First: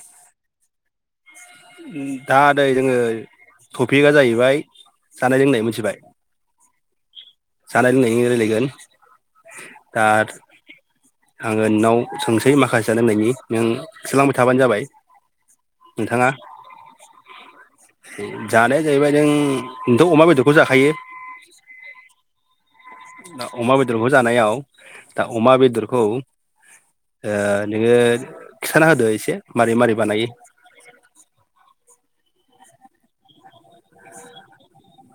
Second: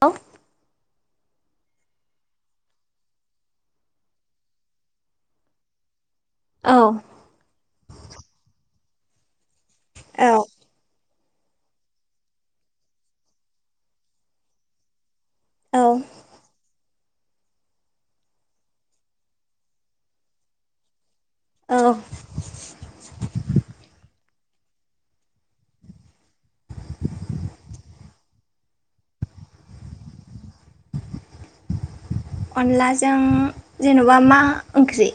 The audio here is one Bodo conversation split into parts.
औ। [inaudible] दा नै जोङो टपिकआ जाहैबाय जानाय लोंनाय मोनथिबाय। औ। जानाय लोंनाय नि रायलायगोन आरो औ आङो नोंनाव सोंसै माखासेयानो होननायनि नों सोलांबाय थाबानो जाबाय। नोंथाङा जानाया जाहैबाय नों नोंथ' अमा बेदरखौ जाखायो। औ। अमा बेदरखौ जानायाव दा अमा बेदरखौ ओ नोङो खिथाना होदो एसे मारै मारै बानायो। अनलाजों जेन'बा मा ओंख्रि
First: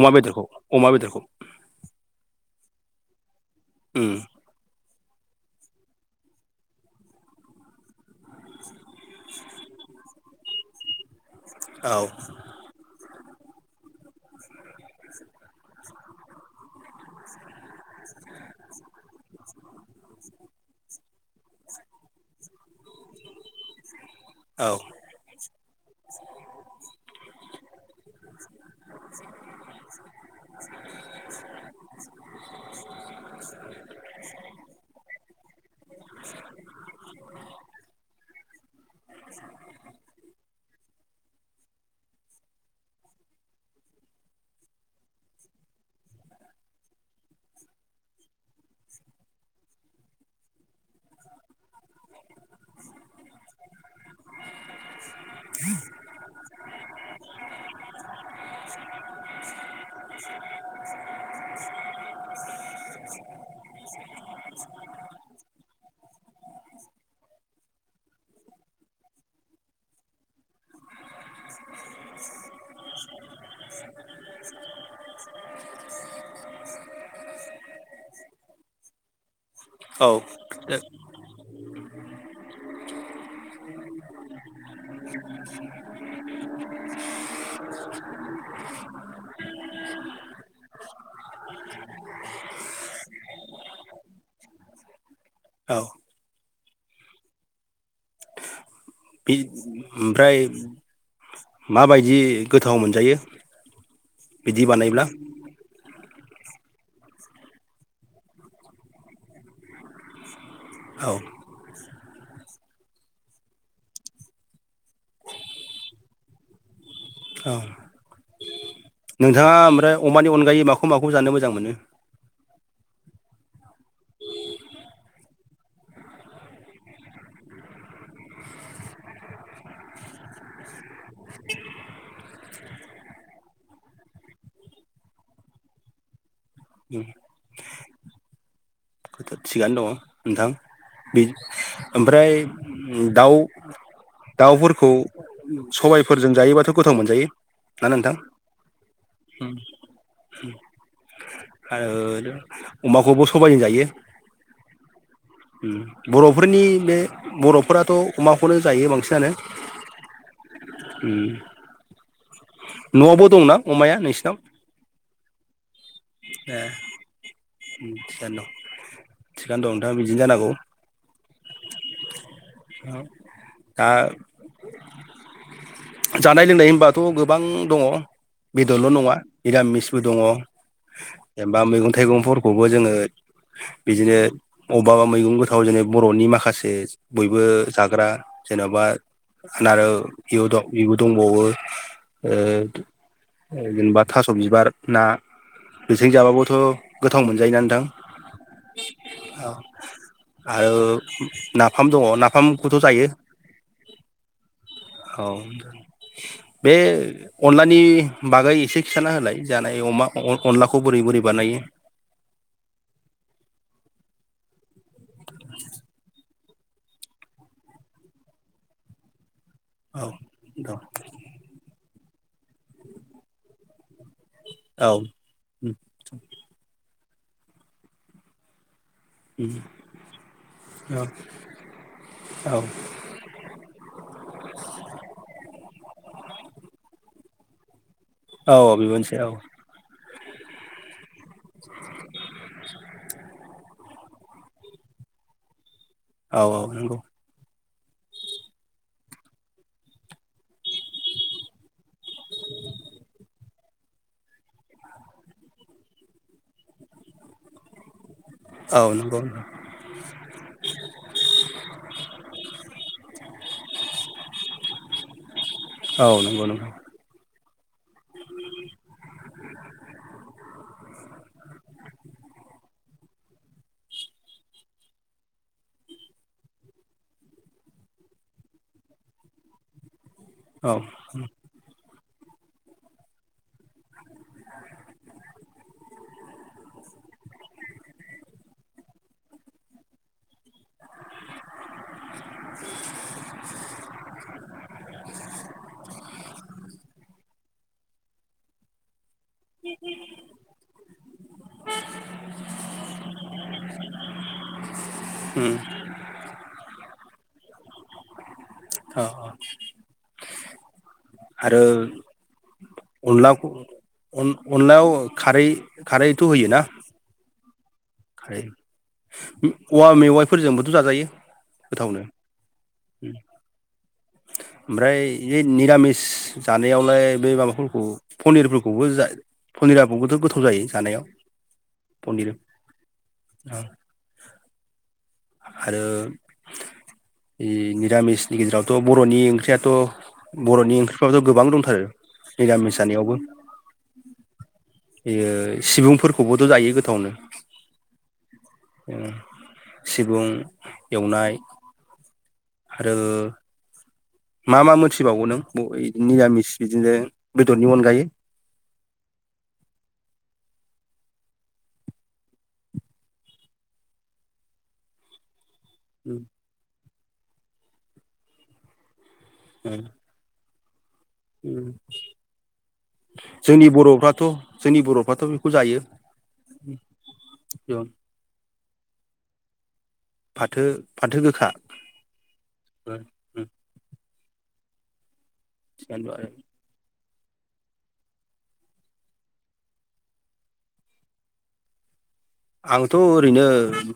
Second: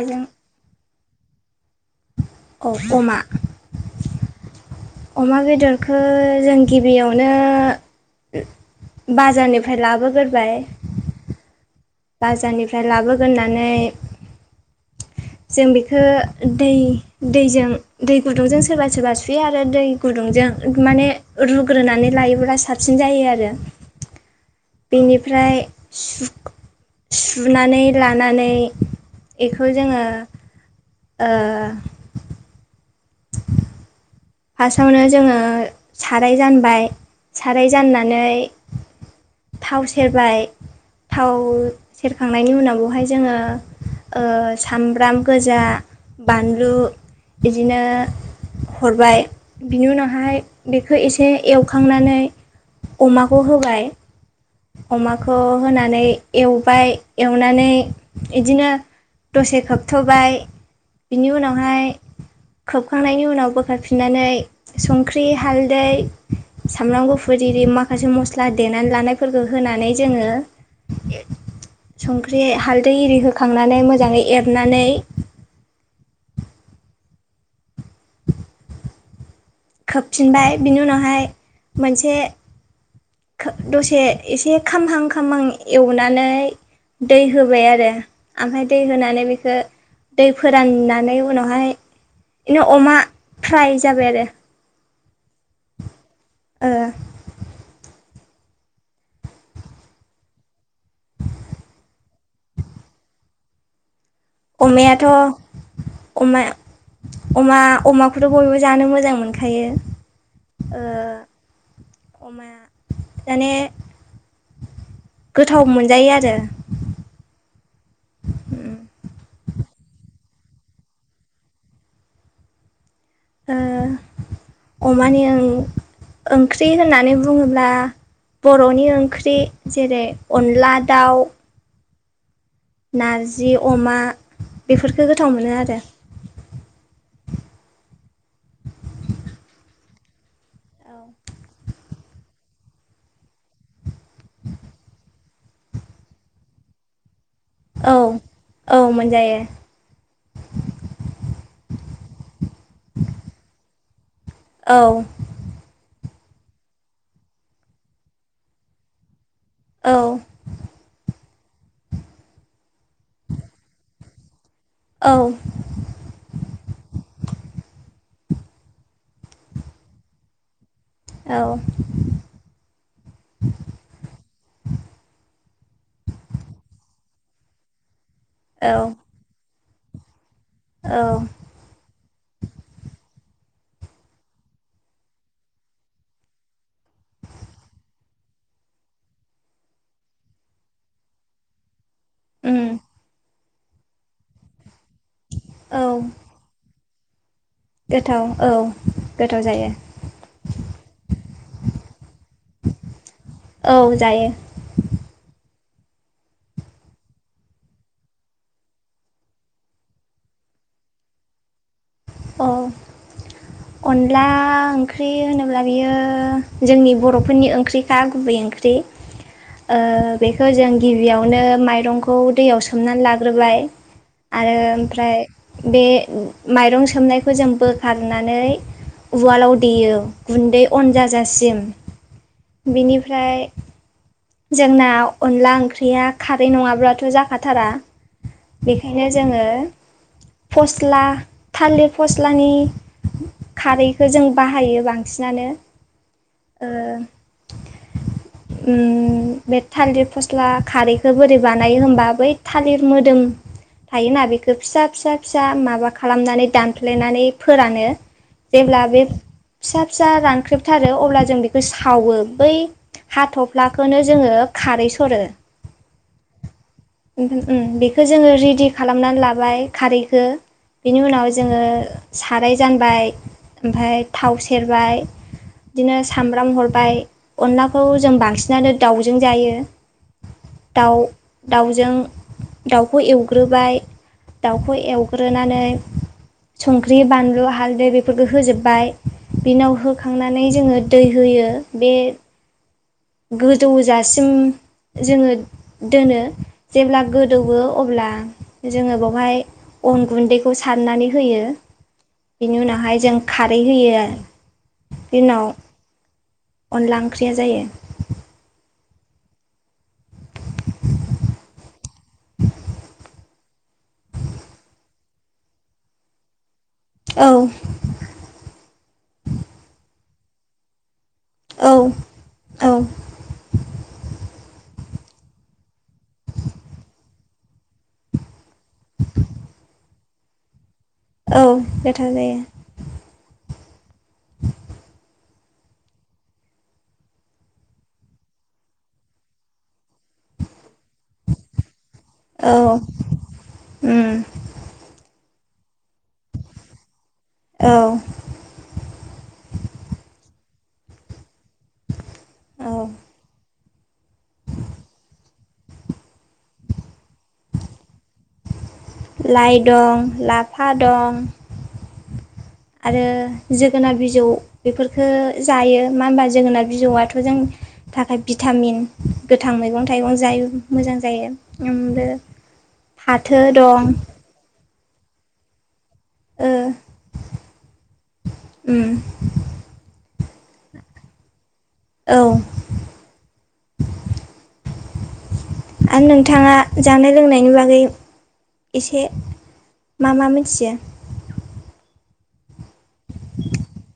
अमा बेदरखौ अमा बेदरखौ। अमा उम। अमा बेदरखौ जों गिबियावनो बाजारनि ओमफ्राय लाबोगोरबाय औ बाजारनिफ्राय लाबोगोननानै जों बेखौ दै दैजों दै गुदुंजों सोरबा सोरबा सुयो आरो दै गुदुं माने रुग्रोनानै लायोब्ला साबसिन जायो आरो। [unintelligible] बेनिफ्राय सु-सुनानै लानानै एखौ जोङो ओ फासावनो जोङो साराय जानबाय साराय जाननानै थाव सेरबाय थाव सेरखांनायनि उनाव बेहाय जोङो ओ सामब्राम गोजा बानलु बिदिनो हरबाय बिनि उनावहाय बेखौ एसे एव खांनानै अमाखौ होबाय अमाखौ होनानै एव बाय एवनानै बिदिनो दसे खोबथ'बाय बिनि उनावहाय खोबखांनायनि उनाव बोखारफि नानै संख्रि, हालदै, सामब्राम गुफुर आररि माखासे मस्ला देनानै लानायफोरखौ होनानै जोङो ए संख्रि, हाल्दै एरि होखांनानै मोजाङै एरनानै औ खोबफिनबाय बिनि उनावहाय मोनसे दसे एसे खामहां खामहां एवनानै दै होबाय आरो ओमफफ्राय दै होनानै बेखौ दै फोराननानै उनावहाय बिनो अमा फ्राय जाबाय आरो औ ओ बे ओमफ्राय माबायदि गोथाव मोनजायो ओ बिदि बानायब्ला अमायाथ' अमा अमा अमाखौथ' बयबो जानो मोजां मोनखायो। ओ औ अमा माने गोथाव मोनजायो आरो औ ओ नोंथाङा ओमफ्राय अमानि अनगायै माखौ माखौ जानो मोजां मोनो? ओ अमानि आं ओंख्रि होननानै बुङोब्ला बर'नि ओंख्रि जेरै अनला, दाउ नारजि, अमा बेफोरफोरखौ गोथाव मोनो आरो थिगानो दङ नोंथां बे ओमफ्राय दाउ, दाउफोरखौ सबायफोरजों जायोबाथ गोथाव मोनजायो ना औ नोंथां औ मोनजायो आरो अमाखौबो सबायजों जायो। औ उम बर'फोरनि बे बर'फोराथ' अमाखौनो जायो बांसिनानो औ उ न'आवबो दंना अमाया नोंसिनाव? औ ए थिखानो दं थिखानो दं नोंथाङा बिदिनो जानांगौ औ दा जानाय लोंनाय होनबाथ गोबां दङ औ बेदरल नङा मिरामिस दङ औ जेनबा मैगं-थाइगंफोरखौबो जोङो बिदिनो अबेबाबा मैगं गोथाव जेननो बर'नि माखासे बयबो जाग्रा जेन'बा इबो दंबावो ओ उम जेनेबा थास बिबार ना औ बेजों जाबाबोथ गोथाव मोनजायोना नोंथां गोथाव औ गोथाव जायो। आरो नाफाम दङ नाफामखौथ' जायो। औ जायो औ बे अनलानि बागै एसे खिथाना होलाय जानाय अमा अन अनलाखौ बोरै बोरै बानायो? औ। अनला ओंख्रि होनोब्ला बियो जोंनि बर'फोरनि ओंख्रिखा गुबै ओंख्रि। [inaudible] ओ बेखौ जों गिबियावनो माइरंखौ दैयाव सोमनानै लाग्रोबाय आरो औ ओमफ्राय बे माइरं सोमनायखौ जों बोखारनानै उवालाव देयो गुन्दै अन औ जाजासिम। औ बेनिफ्राय जोंना अनला ओंख्रिया खारै नङाब्लाथ' जाखाथारा। औ बेबो बेखायनो मोनसे औ जोङो फस्ला थालिर फस्लानि खारैखौ जों बाहायो बांसिनानो। औ औ ओ नोंगौ। उम बे थालिर फस्ला खारैखौ बोरै बानायो होमबा बै थालिर मोदोम थायोना बेखौ फिसा फिसा फिसा माबा खालामनानै दानफ्लेनानै फोरानो। जेब्ला औ बे नंगौ फिसा फिसा रानख्रेबथारो अब्ला जों बेखौ सावो बै हाथ'फ्लाखौनो जोङो खारै सरो। औ नंगौ नोंथां। उहो उम बेखौ जोङो रेडि खालामनानै लाबाय खारैखौ। बेनि उनाव जोङो साराय जानबाय ओमफाय थाव सेरबाय बिदिनो सामब्राम हरबाय। अनलाखौ जों बांसिन जानो दाउजों जायो। औ दाउ दाउजों दाउखौ एवग्रोबाय दाउखौ एवग्रोनानै संख्रि बानलु हालदै बेफोरखौ होजोब्बाय। बिनाव होखांनानै जोङो दै होयो बे गोजौजासिम जोङो दोनो जेब्ला गोदौवो अब्ला जोङो बाव हाय अन गुन्दैखौ सारनानै होयो। बेनि उनावहाय जों खारै होयो आरो बेनि उनाव अनला ओंख्रिया जायो। औ औ। ओं अनलाखौ अन-अनलायाव खारै-खारैथ' होयो ना? औ। [unintelligible] औवा मेवाइफोरजोंबोथ' जाजायो। औ गोथावनो औ। ओमफ्राय इयो निरामिस जानायावलाय बे माबाफोरखौ पनिरफोरखौबो जा पनिराबोथ' गोथाव जायो? जानायाव औ गोथाव जायो। औ आरो इ निरामिसनि गेजेरावथ' बर'नि ओंख्रियाथ' बर'नि ओंख्रिफ्राथ' गोबां दंथारो औ निरामिस जानायावबो। उम जेरै सिबुंफोरखौबोथ' जायो गोथावनो। औ उम उम एवनाय औ आरो मा मा मोनथिबावगौ नों ब इ निरामि लाय दं लाफा दं। [inaudible] आरो जोगोनार बिजौ बेफोरखो जायो मा होनोमबा जोगोनार बिजौआथ' जों थाखाय भिटामिन गोथां मैगं थाइगं जाय मोजां। जायो उम द फाथो जोंनि दं बर'फ्राथ' जोंनि बर'फ्राथ' बेखौ जायो। ओ उम। फाथो फाथो गोखा। औ आरो नोंथाङा जानाय फोरोंनायनि बागै एसे मा मा मिथियो? आंथ' ओरैनो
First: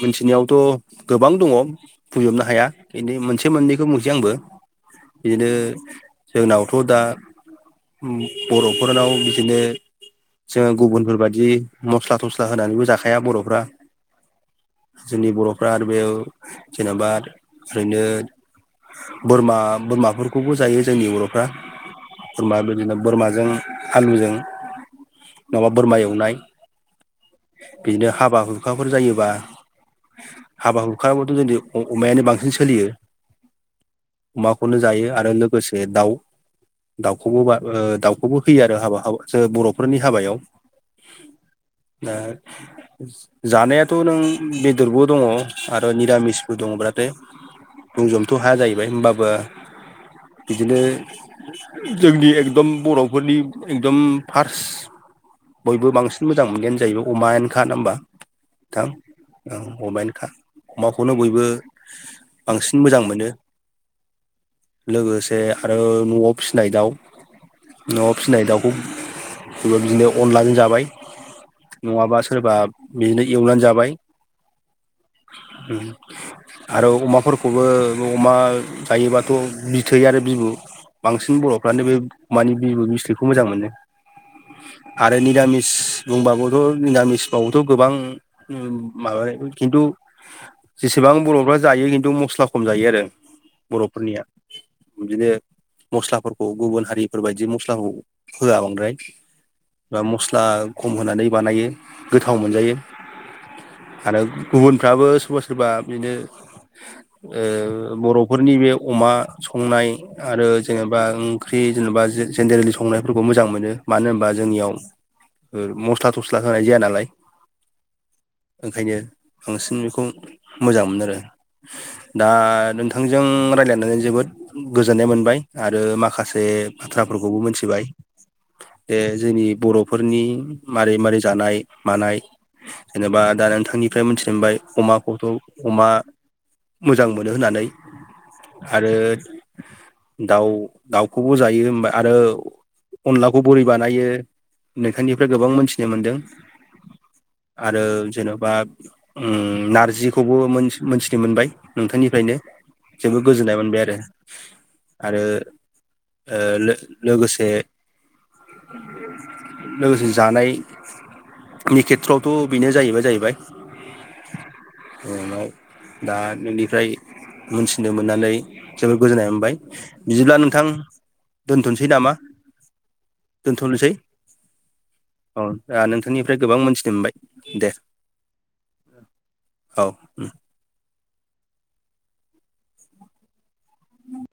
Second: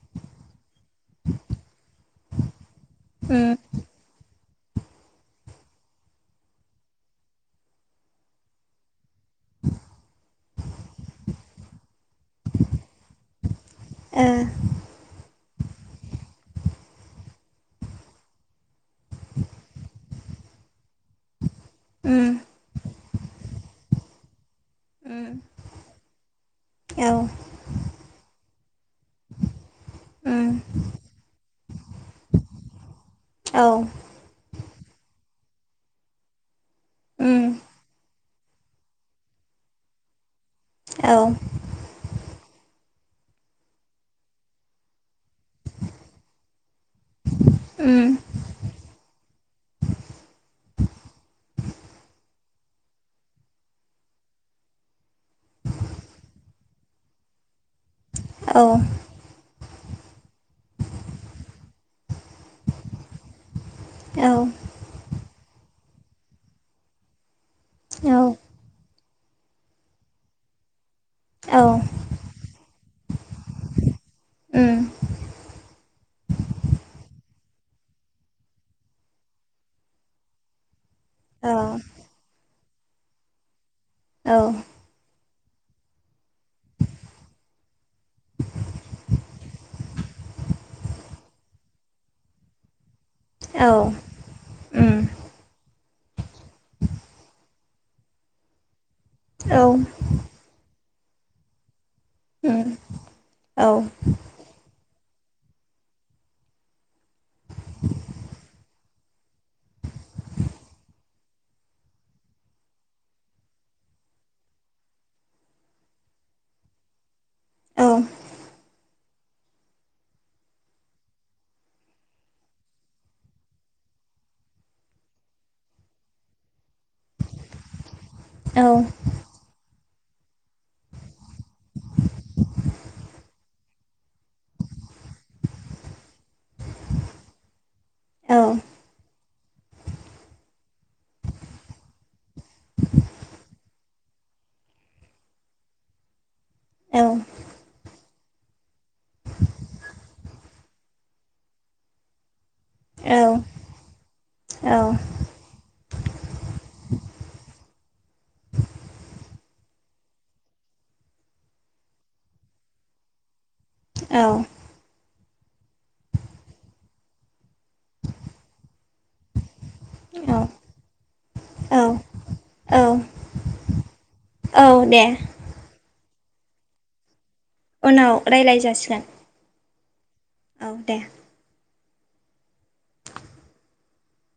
मिथिनायावथ' गोबां दङ बुंजोबनो हाया एनै उम मोनसे मोननैखौ मोसै आंबो बिदिनो जोंनावथ' दा बर'फोरनाव बिदिनो जोङो गुबुनफोरबायदि मस्ला थस्ला होनानैबो जा हाया बर'फ्रा ओ जोंनि बर' आरो बेयाव जेनेबा ओरैनो। बोरमा-बोरमाफोरखौबो जायो। जोंनि बर'फ्रा उम बोरमा बिदिनो बोरमाजों आलुजों। उम नङाबा बोरमा एवनाय। औ बिदिनो हाबा हुखाफोर जायोबा। उम हाबा हुखायावबोथ' जोंनिथिं अमायानो बांसिन सोलियो। औ अमाखौनो जायो आरो लोगोसे दाउ दाउखौबो उम बा ओ दाउ खौबो होयो आरो हाबा हा जो बर'फोरनि हाबायाव औ। जानायाथ' नों बेदरबो। दङ आरो निरामिसबो दङब्लाथाय उम बुंजोबथ' हाया जाहैबाय होमबाबो। बिदिनो जोंनि। दम बर'फोरनि एकदम फार्स बयबो बांसिन मोजां मोनायानो जाहैबाय। अमायेनखा हबा औ नोंथां औ अमायेनखा। अमाखौनो बयबो बांसिन मोजां मोनो। औ लोगोसे आरो न'आव फिसिनाय दाउ न'आव फिसिनाय दाउखौ। सोरबा बिदिनो अनलाजों जाबाय। औ नङाबा सोरबा बिदिनो एवनानै जाबाय। उम आरो अमाफो बेखौबो अमा जायोबाथ' बिथै आरो बिबु। बांसिन औ बर'फ्रानो बे मानि बिबु बिस्रिखौ मोजां मोनो औ आरो। रामिस बुंबाबो। औ निरामिसबाथ' गोबां माबायो खिन्थु। जेसेबां बर'फ्रा जायो खिन्थु मस्ला खम जायो आरो। औ बर'फोरनिया उम बिदिनो मस्लाफोरखौ गुबुन हारिफोर बायदि मस मस्लाखौ होआ बांद्राय औ बा मस्ला खम होनानै बानायो। गोथाव उम मोनजायो औ आरो गुबुनफ्राबो। सोरबा सोरबा बिनो ओ बर'फोरनि बे अमा संनाय आरो जेनेबा ओंख्रि जेनेबा जे-जेनेरेलि संनायफोरखौ मोजां मोनो मानो होनबा जोंनियाव और मोस थस्ला थस्ला होनाय जाया नालाय औ ओंखायनो। बांसिन बेखौ मोजां मोनो आरो। दा नोंथांजों रायलायनानै जोबोद गोजोननाय मोनबाय आरो माखासे बे बाथ्राफोरखौबो मिथिबाय औ बे जोंनि बर'फोरनि मारै-मारै जानाय मानाय जेनेबा दा नोंथांनिफ्राय मोनथिनो मोनबाय अमाखौथ' अमा। मोजां मोनो होननानै औ आरो दाउ-दाउखौबो जायो ओमबा आरो अनलाखौ बोरै बानायो नोखानि फ्राय गोबां मोनथिनो मोनदों औ आरो जेन' बा उम नारजिखौबो मोन-मोनथिनो मोनबाय नोंथांनिफ्रायनो जोबोद औ गोजोननाय मोनबाय आरो आरो ओ लोगोसे लोगोसे जानायनि खेथ्रआवथ' बेनो जाहैबाय-जाहैबाय औ इयुनाव दा नोंनिफ्राय मोनथिनो मोननानै जबोर गोजोननाय मोनबाय। बिदिब्ला नोंथां औ दोन्थ'निसै नामा दोनथ'नोसै। औ दे बेनिफ्राय गोबां मोनथिनो मोनबाय दे उनाव रायलाय जासिगोन औ औ दे। [inaudible]